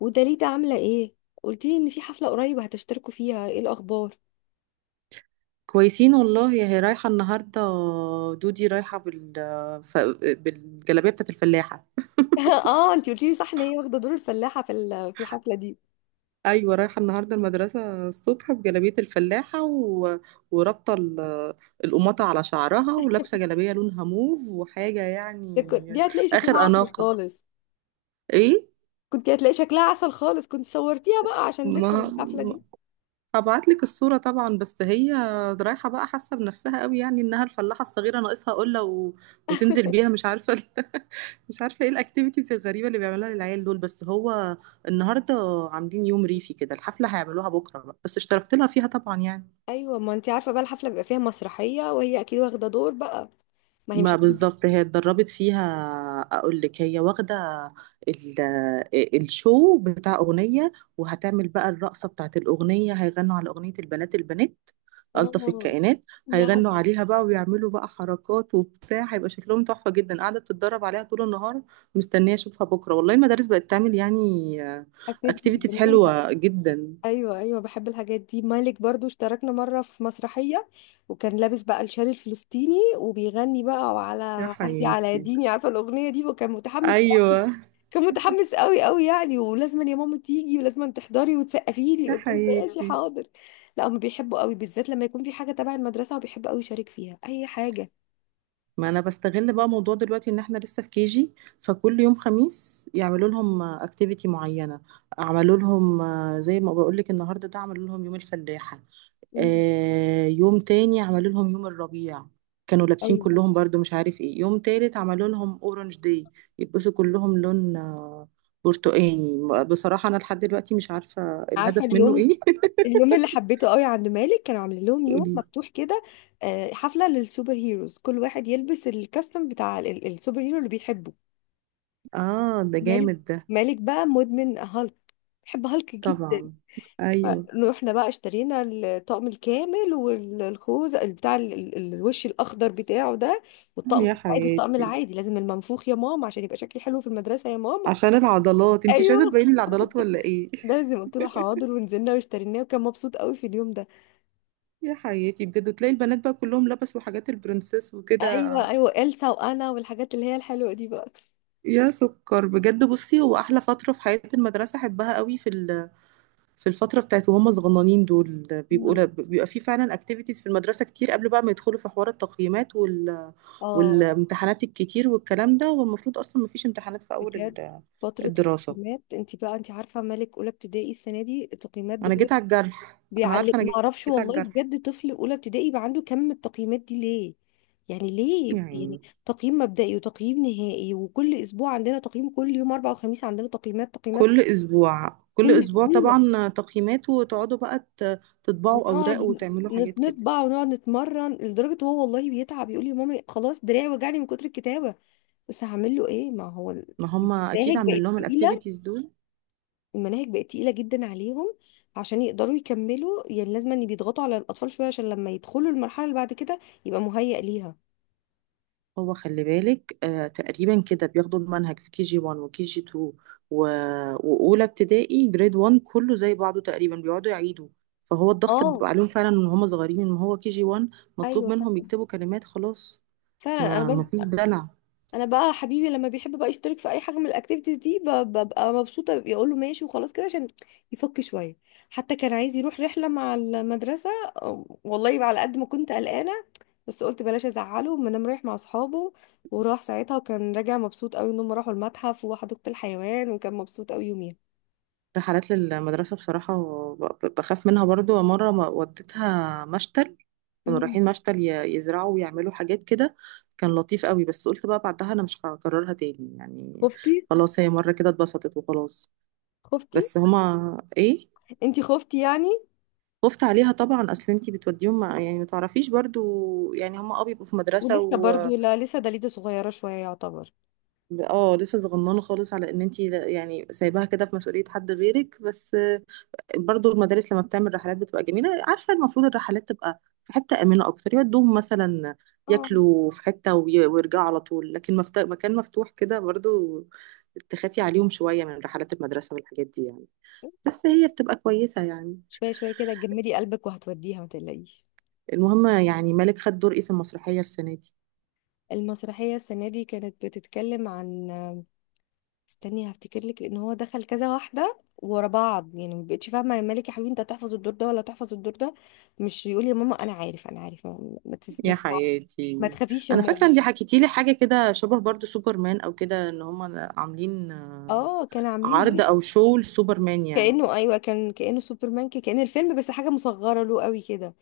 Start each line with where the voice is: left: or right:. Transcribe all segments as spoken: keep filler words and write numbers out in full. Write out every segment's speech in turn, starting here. left: وداليدا عاملة ايه؟ قلتيلي ان في حفلة قريب هتشتركوا فيها. ايه الاخبار؟
right: كويسين والله. هي رايحة النهاردة. دودي رايحة بال... ف... بالجلابية بتاعت الفلاحة.
left: اه، انتي قلتيلي صح ان هي واخدة دور الفلاحة في ال- في الحفلة دي.
right: أيوة، رايحة النهاردة المدرسة الصبح بجلابية الفلاحة و... ورابطة ال... القماطة على شعرها ولابسة جلابية لونها موف وحاجة
left: ده كنت-
right: يعني.
left: دي هتلاقي شكلها
right: آخر
left: عسل
right: أناقة.
left: خالص.
right: إيه؟
left: كنت هتلاقي شكلها عسل خالص. كنت صورتيها بقى عشان ذكرى
right: ما
left: الحفلة دي.
right: هبعت لك الصورة طبعا. بس هي رايحة بقى، حاسة بنفسها قوي يعني انها الفلاحة الصغيرة، ناقصها قلة و... وتنزل بيها. مش عارفة ال... مش عارفة ايه الاكتيفيتيز الغريبة اللي بيعملوها للعيال دول. بس هو النهاردة عاملين يوم ريفي كده. الحفلة هيعملوها بكرة بقى، بس اشتركت لها فيها طبعا يعني.
left: ايوه، ما انتي عارفة بقى الحفلة بيبقى فيها مسرحية وهي اكيد واخدة دور بقى. ما هي مش
right: ما
left: هتبقى.
right: بالظبط، هي اتدربت فيها. اقول لك، هي واخده ال- آه، الشو بتاع اغنيه. وهتعمل بقى الرقصه بتاعت الاغنيه. هيغنوا على اغنيه البنات، البنات الطف
left: اه،
right: الكائنات.
left: دي
right: هيغنوا
left: عسل.
right: عليها بقى، ويعملوا بقى حركات وبتاع. هيبقى شكلهم تحفه جدا. قاعده بتتدرب عليها طول النهار. مستنيه اشوفها بكره والله. المدارس بقت تعمل يعني
left: اكتيفيتيز
right: اكتيفيتيز
left: جميلة.
right: حلوه جدا.
left: ايوه، ايوه، بحب الحاجات دي. مالك برضو اشتركنا مره في مسرحيه، وكان لابس بقى الشال الفلسطيني وبيغني بقى: وعلى
right: يا
left: عهدي على
right: حياتي.
left: ديني، عارفه الاغنيه دي، وكان متحمس.
right: ايوه.
left: كان متحمس قوي قوي يعني، ولازم يا ماما تيجي ولازم تحضري وتسقفي لي.
right: يا
left: قلت له ماشي
right: حياتي.
left: حاضر. لا، هم بيحبوا قوي بالذات لما يكون في حاجه تبع المدرسه، وبيحب قوي يشارك فيها اي حاجه.
right: ما انا بستغل بقى موضوع دلوقتي ان احنا لسه في كيجي، فكل يوم خميس يعملوا لهم اكتيفيتي معينه. عملوا لهم آه، زي ما بقول لك النهارده ده عملوا لهم يوم الفلاحه.
left: مم.
right: آه، يوم تاني عملوا لهم يوم الربيع. كانوا لابسين
left: ايوه،
right: كلهم برضو مش عارف ايه. يوم تالت عملوا لهم اورنج داي، يلبسوا كلهم لون آه، برتقاني. بصراحه انا لحد دلوقتي مش عارفه
left: عارفه
right: الهدف منه
left: اليوم،
right: ايه.
left: اليوم اللي حبيته قوي عند مالك كانوا عاملين لهم يوم
right: قولي.
left: مفتوح كده، آه، حفلة للسوبر هيروز. كل واحد يلبس الكاستم بتاع ال- ال- السوبر هيرو اللي بيحبه.
right: اه، ده
left: مالك
right: جامد ده.
left: مالك بقى مدمن هالك. بيحب هالك جدا.
right: طبعا. ايوه.
left: فروحنا بقى اشترينا الطقم الكامل والخوذ بتاع ال- بتاع ال- ال- الوش الاخضر بتاعه ده. والطقم
right: يا
left: مش عايز الطقم
right: حياتي.
left: العادي، لازم المنفوخ يا ماما، عشان يبقى شكلي حلو في المدرسة يا ماما.
right: عشان العضلات، انتي مش عايزه
left: ايوه
right: تبيني العضلات ولا ايه؟
left: لازم. قلت له حاضر ونزلنا واشتريناه، وكان مبسوط قوي في اليوم ده.
right: يا حياتي بجد. تلاقي البنات بقى كلهم لبسوا حاجات البرنسيس وكده.
left: ايوه، ايوه، إلسا وانا والحاجات اللي هي الحلوه دي بقى.
right: يا سكر بجد. بصي، هو احلى فتره في حياه المدرسه، احبها قوي في ال- في الفتره بتاعت وهم صغننين دول. بيبقوا
left: مم.
right: ل- بيبقى في فعلا اكتيفيتيز في المدرسه كتير قبل بقى ما يدخلوا في حوار التقييمات وال
left: اه،
right: والامتحانات الكتير والكلام ده. والمفروض اصلا ما فيش امتحانات في اول
left: بجد
right: ال-
left: فتره
right: الدراسه.
left: التقييمات. انت بقى انت عارفه مالك اولى ابتدائي السنه دي التقييمات
right: انا
left: بجد.
right: جيت على الجرح. انا عارفه.
left: بيعلق،
right: انا
left: ما اعرفش
right: جيت على
left: والله.
right: الجرح
left: بجد طفل اولى ابتدائي يبقى عنده كم من التقييمات دي ليه؟ يعني ليه، يعني
right: يعني.
left: تقييم مبدئي وتقييم نهائي وكل اسبوع عندنا تقييم. كل يوم اربع وخميس عندنا تقييمات، تقييمات.
right: كل اسبوع. كل
left: كل
right: اسبوع
left: اسبوع.
right: طبعا تقييمات، وتقعدوا بقى ت- تطبعوا
left: ونقعد
right: اوراق وتعملوا
left: نت-
right: حاجات كده.
left: نطبع ونقعد نتمرن لدرجه هو والله بيتعب، يقول لي يا مامي خلاص دراعي وجعني من كتر الكتابه. بس هعمل له ايه، ما هو
right: ما هم اكيد
left: المناهج
right: عاملين
left: بقت
right: لهم
left: تقيله.
right: الاكتيفيتيز دول.
left: المناهج بقت تقيله جدا عليهم عشان يقدروا يكملوا، يعني لازم ان بيضغطوا على الاطفال شويه عشان لما يدخلوا المرحله اللي بعد كده يبقى مهيأ ليها.
right: هو خلي بالك، آه تقريبا كده بياخدوا المنهج في كي جي واحد وكي جي اتنين و- واولى ابتدائي جريد واحد كله زي بعضه تقريبا، بيقعدوا يعيدوا. فهو الضغط
left: اه،
right: بيبقى عليهم فعلا من هم صغيرين، ان هو كي جي واحد مطلوب
left: ايوه
right: منهم
left: فعلا.
right: يكتبوا كلمات خلاص.
left: فعلا انا
right: ما ما
left: برضو،
right: فيش دلع.
left: انا بقى حبيبي لما بيحب بقى يشترك في اي حاجه من الاكتيفيتيز دي ب- ببقى مبسوطه، يقول له ماشي وخلاص كده عشان يفك شويه. حتى كان عايز يروح رحله مع المدرسه. أم، والله بقى على قد ما كنت قلقانه، بس قلت بلاش ازعله، ما انا رايح مع اصحابه. وراح ساعتها وكان راجع مبسوط قوي ان هم راحوا المتحف وحديقه الحيوان، وكان مبسوط قوي يوميها.
right: رحلات للمدرسة بصراحة ب- بخاف منها برضو. مرة ما- وديتها مشتل. كانوا
left: مم.
right: رايحين مشتل ي- يزرعوا ويعملوا حاجات كده. كان لطيف قوي. بس قلت بقى بعدها أنا مش هكررها تاني يعني.
left: خفتي.
right: خلاص، هي مرة كده اتبسطت وخلاص.
left: خفتي.
right: بس هما إيه.
left: انتي خفتي يعني.
right: خفت عليها طبعا. أصل أنتي بتوديهم مع يعني ما تعرفيش برضو يعني. هما أه بيبقوا في مدرسة
left: ولسه
right: و
left: برضو، لا لسه دليده صغيره شويه يعتبر.
right: اه، لسه صغننة خالص. على إن أنتي لا- يعني سايباها كده في مسؤولية حد غيرك، بس برضو المدارس لما بتعمل رحلات بتبقى جميلة. عارفة، المفروض الرحلات تبقى في حتة آمنة أكتر. يودوهم مثلا
left: اه،
right: ياكلوا في حتة وي- ويرجعوا على طول. لكن مفت... مكان مفتوح كده برضو تخافي عليهم شوية من رحلات المدرسة والحاجات دي يعني. بس هي بتبقى كويسة يعني.
left: شويه شويه كده، جمدي قلبك وهتوديها ما تقلقيش.
right: المهم يعني، مالك خد دور ايه في المسرحية السنة دي؟
left: المسرحية السنة دي كانت بتتكلم عن، استني هفتكر لك، لأن هو دخل كذا واحدة ورا بعض يعني ما بقتش فاهمة، يا مالك يا حبيبي أنت هتحفظ الدور ده ولا هتحفظ الدور ده؟ مش يقول يا ماما أنا عارف أنا عارف ما, ما, تس... ما,
right: يا
left: تزع-
right: حياتي.
left: ما تخافيش يا
right: انا
left: ماما.
right: فاكره ان دي حكيتي لي حاجه كده شبه برضو سوبرمان او كده، ان هم عاملين آه،
left: اه، كانوا عاملين
right: عرض
left: بيه،
right: او شو لسوبرمان يعني.
left: كأنه، أيوه، كان كأنه سوبرمان، كأن الفيلم بس حاجة مصغرة له قوي كده.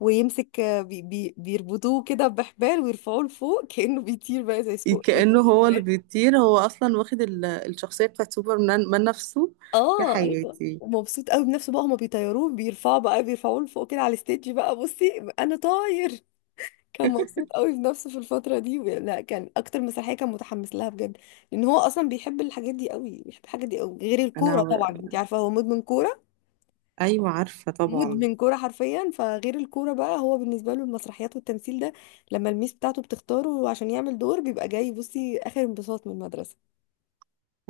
left: ويمسك، آه، بي بي بيربطوه كده بحبال ويرفعوه لفوق كأنه بيطير بقى، زي سوق زي
right: كأنه هو اللي
left: سوبرمان.
right: بيطير. هو أصلا واخد ال- الشخصية بتاعت سوبرمان من نفسه. يا
left: اه ايوه،
right: حياتي.
left: ومبسوط قوي بنفسه بقى. هما بيطيروه، بيرفعوا بقى بيرفعوه لفوق كده على الستيج، بقى بصي انا طاير. كان مبسوط قوي بنفسه في الفتره دي، وبي- لا كان اكتر مسرحيه كان متحمس لها بجد، لان هو اصلا بيحب الحاجات دي قوي، بيحب الحاجات دي قوي غير
right: أنا.
left: الكوره طبعا، انت عارفه هو مدمن كوره.
right: أيوة عارفة طبعا.
left: مدمن كوره حرفيا. فغير الكوره بقى هو بالنسبه له المسرحيات والتمثيل ده، لما الميس بتاعته بتختاره عشان يعمل دور بيبقى جاي بصي اخر انبساط من المدرسه.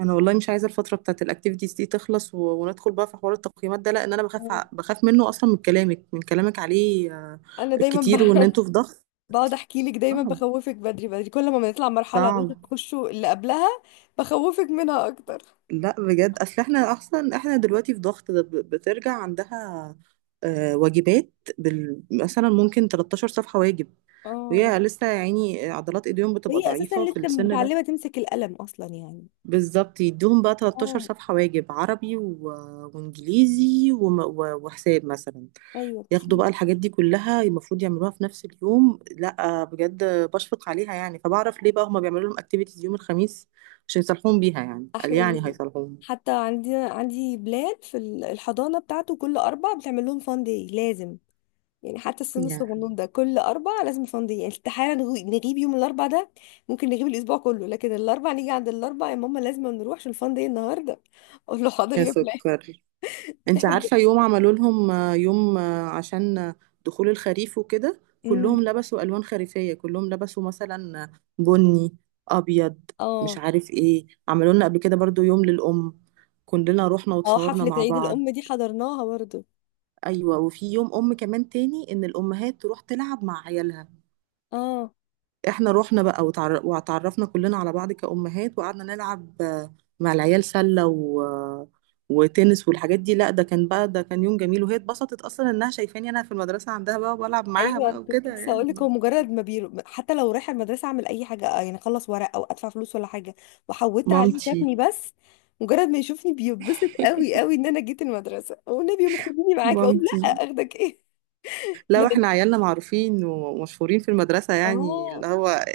right: أنا والله مش عايزة الفترة بتاعت الأكتيفيتيز دي تخلص و... وندخل بقى في حوار التقييمات ده. لأن أنا بخاف ع- بخاف منه أصلا من كلامك من كلامك عليه آه،
left: انا دايما
right: الكتير، وإن
left: بقى
right: أنتوا في ضغط.
left: بقعد احكي لك دايما،
right: صعب.
left: بخوفك بدري بدري كل ما بنطلع مرحله وانت
right: صعب.
left: بتخشوا اللي قبلها، بخوفك منها اكتر.
right: لا بجد. أصل إحنا أصلا إحنا دلوقتي في ضغط ده، ب- بترجع عندها آه، واجبات. بال... مثلا ممكن تلتاشر صفحة واجب.
left: اه.
right: ويا لسه يا عيني عضلات ايديهم بتبقى
left: وهي اساسا
right: ضعيفة في
left: لسه
right: السن ده.
left: متعلمه تمسك القلم اصلا يعني.
right: بالظبط، يدوهم بقى ثلاث عشرة
left: اه،
right: صفحة واجب عربي و... وانجليزي وم... و... وحساب مثلا.
left: ايوه
right: ياخدوا بقى
left: كتير.
right: الحاجات دي كلها المفروض يعملوها في نفس اليوم. لا بجد، بشفق عليها يعني. فبعرف ليه بقى هما بيعملوا لهم اكتيفيتيز يوم الخميس، عشان يصلحوهم بيها يعني. قال
left: احلى
right: يعني
left: يوم.
right: هيصلحوهم
left: حتى عندي عندي بلاد في ال- الحضانه بتاعته كل اربع بتعمل لهم فان داي لازم. يعني حتى السن الصغنون
right: يعني.
left: ده كل اربع لازم فان داي يعني، استحاله نغو- نغيب يوم الاربع ده. ممكن نغيب الاسبوع كله لكن الاربع، نيجي عند الاربع يا ماما لازم نروح عشان الفان داي النهارده. اقول له حاضر
right: يا
left: يا بلاد.
right: سكر. انت عارفة يوم عملوا لهم آه، يوم آه، عشان آه، دخول الخريف وكده.
left: امم
right: كلهم لبسوا ألوان خريفية، كلهم لبسوا مثلا بني، أبيض، مش
left: اه،
right: عارف ايه. عملوا لنا قبل كده برضو يوم للأم. كلنا رحنا
left: اه،
right: وتصورنا
left: حفلة
right: مع
left: عيد
right: بعض.
left: الأم دي حضرناها برضو.
right: أيوة. وفي يوم أم كمان تاني إن الأمهات تروح تلعب مع عيالها.
left: اه،
right: احنا رحنا بقى وتعر- واتعرفنا كلنا على بعض كأمهات، وقعدنا نلعب مع العيال سلة و... وتنس والحاجات دي. لا، ده كان بقى، ده كان يوم جميل. وهي اتبسطت اصلا انها شايفاني انا في المدرسة عندها بقى، وبلعب معاها
left: ايوه،
right: بقى
left: كنت
right: وكده
left: لسه
right: يعني.
left: هقول لك هو مجرد ما بيرو، حتى لو رايحه المدرسه اعمل اي حاجه آه، يعني اخلص ورق او ادفع فلوس ولا حاجه، وحودت عليه
right: مامتي.
left: شافني. بس مجرد ما يشوفني بيتبسط قوي قوي ان انا جيت المدرسه. والنبي يا أم خديني معاكي، اقول.
right: مامتي.
left: لا، اخدك ايه؟ ما
right: لا،
left: دام-
right: احنا عيالنا معروفين ومشهورين في المدرسة يعني
left: اه،
right: اللي هو،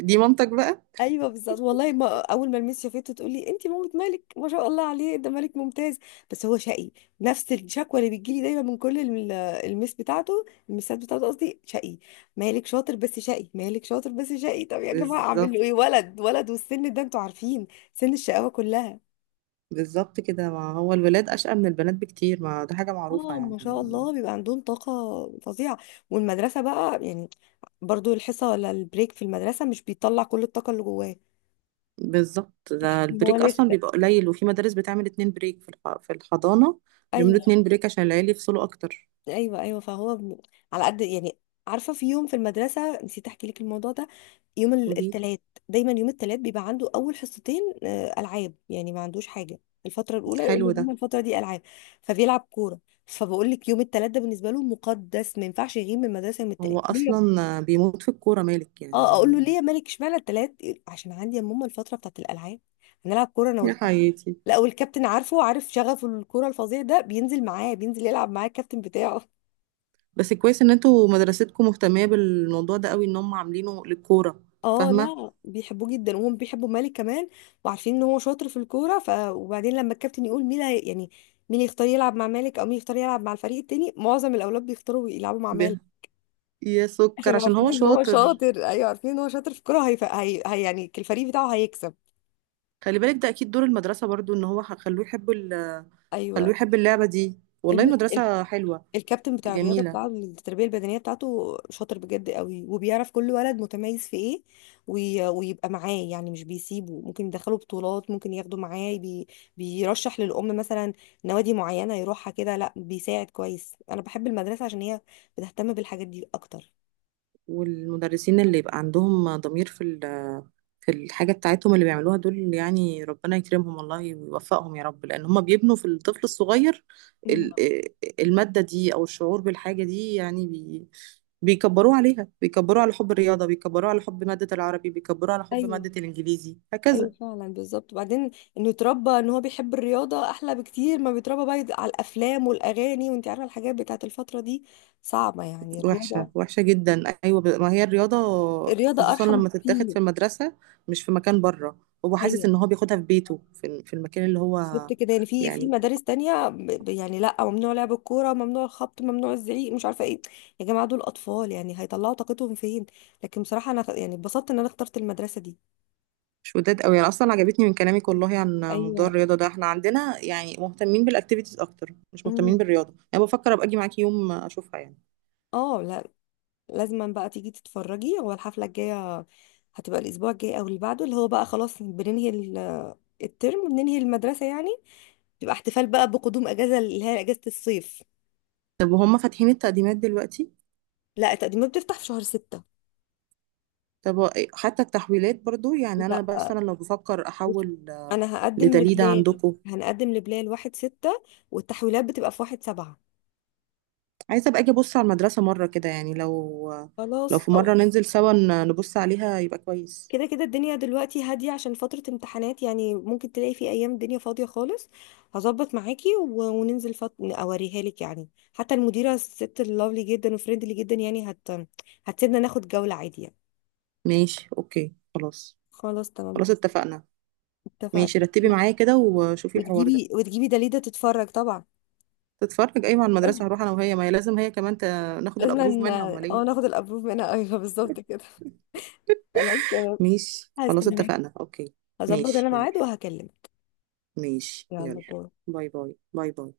right: دي مامتك بقى.
left: ايوه بالظبط. والله ما اول ما الميس شافته تقول لي انت مامة مالك، ما شاء الله عليه ده مالك ممتاز بس هو شقي. نفس الشكوى اللي بتجيلي دايما من كل الم- الميس بتاعته، الميسات بتاعته قصدي، شقي. مالك شاطر بس شقي، مالك شاطر بس شقي، طب يا جماعه اعمل
right: بالظبط.
left: له ايه، ولد ولد والسن ده انتوا عارفين، سن الشقاوه كلها.
right: بالظبط كده، ما هو الولاد أشقى من البنات بكتير، ما ده حاجة معروفة
left: اه،
right: يعني.
left: ما شاء الله بيبقى عندهم طاقه فظيعه. والمدرسه بقى يعني، برضو الحصه ولا البريك في المدرسه مش بيطلع كل الطاقه اللي جواه.
right: بالظبط، ده
left: ما هو
right: البريك أصلا
left: لسه.
right: بيبقى قليل. وفي مدارس بتعمل اتنين بريك في الح- في الحضانة. بيعملوا
left: ايوه،
right: اتنين بريك عشان العيال يفصلوا أكتر.
left: ايوه، ايوه. فهو ب- على قد يعني. عارفه، في يوم في المدرسه نسيت احكي لك الموضوع ده. يوم ال-
right: قولي.
left: التلات، دايما يوم التلات بيبقى عنده اول حصتين آه، العاب، يعني ما عندوش حاجه. الفتره الاولى يقول لي
right: حلو
left: ماما
right: ده.
left: الفتره دي العاب، فبيلعب كوره. فبقول لك يوم التلات ده بالنسبه له مقدس، ما ينفعش يغيب من المدرسه يوم التلات
right: هو
left: ليه يا-
right: اصلا بيموت في الكوره مالك
left: اه، اقول له ليه
right: يعني.
left: يا مالك اشمعنى التلات؟ يقول- عشان عندي يا ماما الفتره بتاعت الالعاب، هنلعب كوره انا
right: يا
left: والكابتن.
right: حياتي.
left: لا والكابتن عارفه، وعارف شغفه الكوره الفظيع ده، بينزل معاه بينزل يلعب معاه الكابتن بتاعه.
right: بس كويس ان انتوا مدرستكم مهتمه بالموضوع ده قوي، ان هم عاملينه للكوره.
left: اه
right: فاهمه.
left: لا، بيحبوه جدا وهم بيحبوا مالك كمان، وعارفين ان هو شاطر في الكوره. ف وبعدين لما الكابتن يقول مين هي- يعني مين يختار يلعب مع مالك او مين يختار يلعب مع الفريق التاني، معظم الاولاد بيختاروا يلعبوا مع
right: ب-
left: مالك.
right: يا سكر،
left: عشان
right: عشان
left: عارفين
right: هو
left: ان هو
right: شاطر.
left: شاطر، ايوه عارفين ان هو شاطر في الكوره. هي... هي... هي يعني الفريق بتاعه هيكسب.
right: خلي بالك ده اكيد دور المدرسه برضو، ان هو خلوه يحب ال- خلوه
left: ايوه،
right: يحب اللعبه دي. والله
left: الم...
right: المدرسه حلوه.
left: الكابتن بتاع الرياضه
right: جميله.
left: بتاع التربيه البدنيه بتاعته شاطر بجد قوي، وبيعرف كل ولد متميز في ايه. وي... ويبقى معاه يعني مش بيسيبه، ممكن يدخله بطولات، ممكن ياخده معاه بي... بيرشح للام مثلا نوادي معينه يروحها كده، لا بيساعد كويس. انا بحب المدرسه عشان هي بتهتم بالحاجات دي اكتر.
right: والمدرسين اللي يبقى عندهم ضمير في ال- في الحاجة بتاعتهم اللي بيعملوها دول يعني، ربنا يكرمهم والله ويوفقهم يا رب. لأن هم بيبنوا في الطفل الصغير
left: مم.
right: ال- المادة دي أو الشعور بالحاجة دي يعني، بي بيكبروه عليها. بيكبروه على حب الرياضة، بيكبروه على حب مادة العربي، بيكبروه على حب
left: ايوه،
right: مادة الإنجليزي،
left: ايوه
right: هكذا.
left: فعلا بالظبط. وبعدين انه يتربى ان هو بيحب الرياضه احلى بكتير ما بيتربى بقى على الافلام والاغاني، وانت عارفه الحاجات بتاعت الفتره دي صعبه يعني،
right: وحشة.
left: الرياضه.
right: وحشة جدا. أيوة. ب- ما هي الرياضة
left: الرياضة
right: خصوصا
left: أرحم
right: لما تتاخد
left: بكتير.
right: في المدرسة، مش في مكان بره. هو حاسس
left: أيوة
right: إن هو بياخدها في بيته، في في المكان اللي هو
left: بالظبط كده يعني، في في
right: يعني.
left: مدارس تانية ب- ب- يعني لأ، ممنوع لعب الكورة، ممنوع الخبط، ممنوع الزعيق، مش عارفة إيه. يا جماعة دول أطفال، يعني هيطلعوا طاقتهم فين؟ لكن بصراحة أنا خ- يعني اتبسطت إن أنا اخترت المدرسة دي.
right: مش وداد قوي، انا اصلا عجبتني من كلامك والله عن موضوع
left: أيوة.
right: الرياضه ده. احنا عندنا يعني مهتمين بالاكتيفيتيز اكتر، مش مهتمين
left: أمم.
right: بالرياضه. انا بفكر ابقى اجي معاكي يوم اشوفها يعني.
left: اه، لا، لازما بقى تيجي تتفرجي، هو الحفلة الجاية هتبقى الأسبوع الجاي أو اللي بعده، اللي هو بقى خلاص بننهي ال- الترم وبننهي المدرسة يعني، تبقى احتفال بقى بقدوم أجازة، اللي هي أجازة الصيف.
right: طب وهم فاتحين التقديمات دلوقتي؟
left: لا، التقديمات بتفتح في شهر ستة.
right: طب حتى التحويلات برضو يعني، انا
left: لا،
right: مثلا لو بفكر
left: بص،
right: احول
left: انا هقدم
right: لدليده
left: لبلال.
right: عندكم.
left: هنقدم لبلال واحد ستة، والتحويلات بتبقى في واحد سبعة.
right: عايزه ابقى اجي ابص على المدرسه مره كده يعني، لو لو
left: خلاص
right: في
left: أو،
right: مره ننزل سوا ن- نبص عليها يبقى كويس.
left: كده كده الدنيا دلوقتي هادية عشان فترة امتحانات يعني، ممكن تلاقي في أيام الدنيا فاضية خالص. هظبط معاكي و- وننزل فت... أوريها لك يعني. حتى المديرة الست اللافلي جدا وفريندلي جدا يعني هت... هتسيبنا ناخد جولة عادية يعني.
right: ماشي، اوكي. خلاص.
left: خلاص تمام.
right: خلاص اتفقنا.
left: اتفقنا.
right: ماشي، رتبي
left: وت-
right: معايا كده وشوفي الحوار ده.
left: وتجيبي وتجيبي دليدة تتفرج طبعا.
right: تتفرج، ايوه، على
left: لازم،
right: المدرسه. هروح انا وهي، ما هي لازم هي كمان ت... ناخد
left: لازم
right: الابروف
left: ن-
right: منها، امال
left: اه
right: ايه.
left: ناخد الابروف منها، ايوه بالظبط كده. خلاص تمام.
right: ماشي، خلاص
left: هستناك.
right: اتفقنا، اوكي.
left: هظبط
right: ماشي،
left: انا ميعاد
right: يلا.
left: وهكلمك.
right: ماشي،
left: يلا
right: يلا.
left: باي.
right: باي باي. باي باي.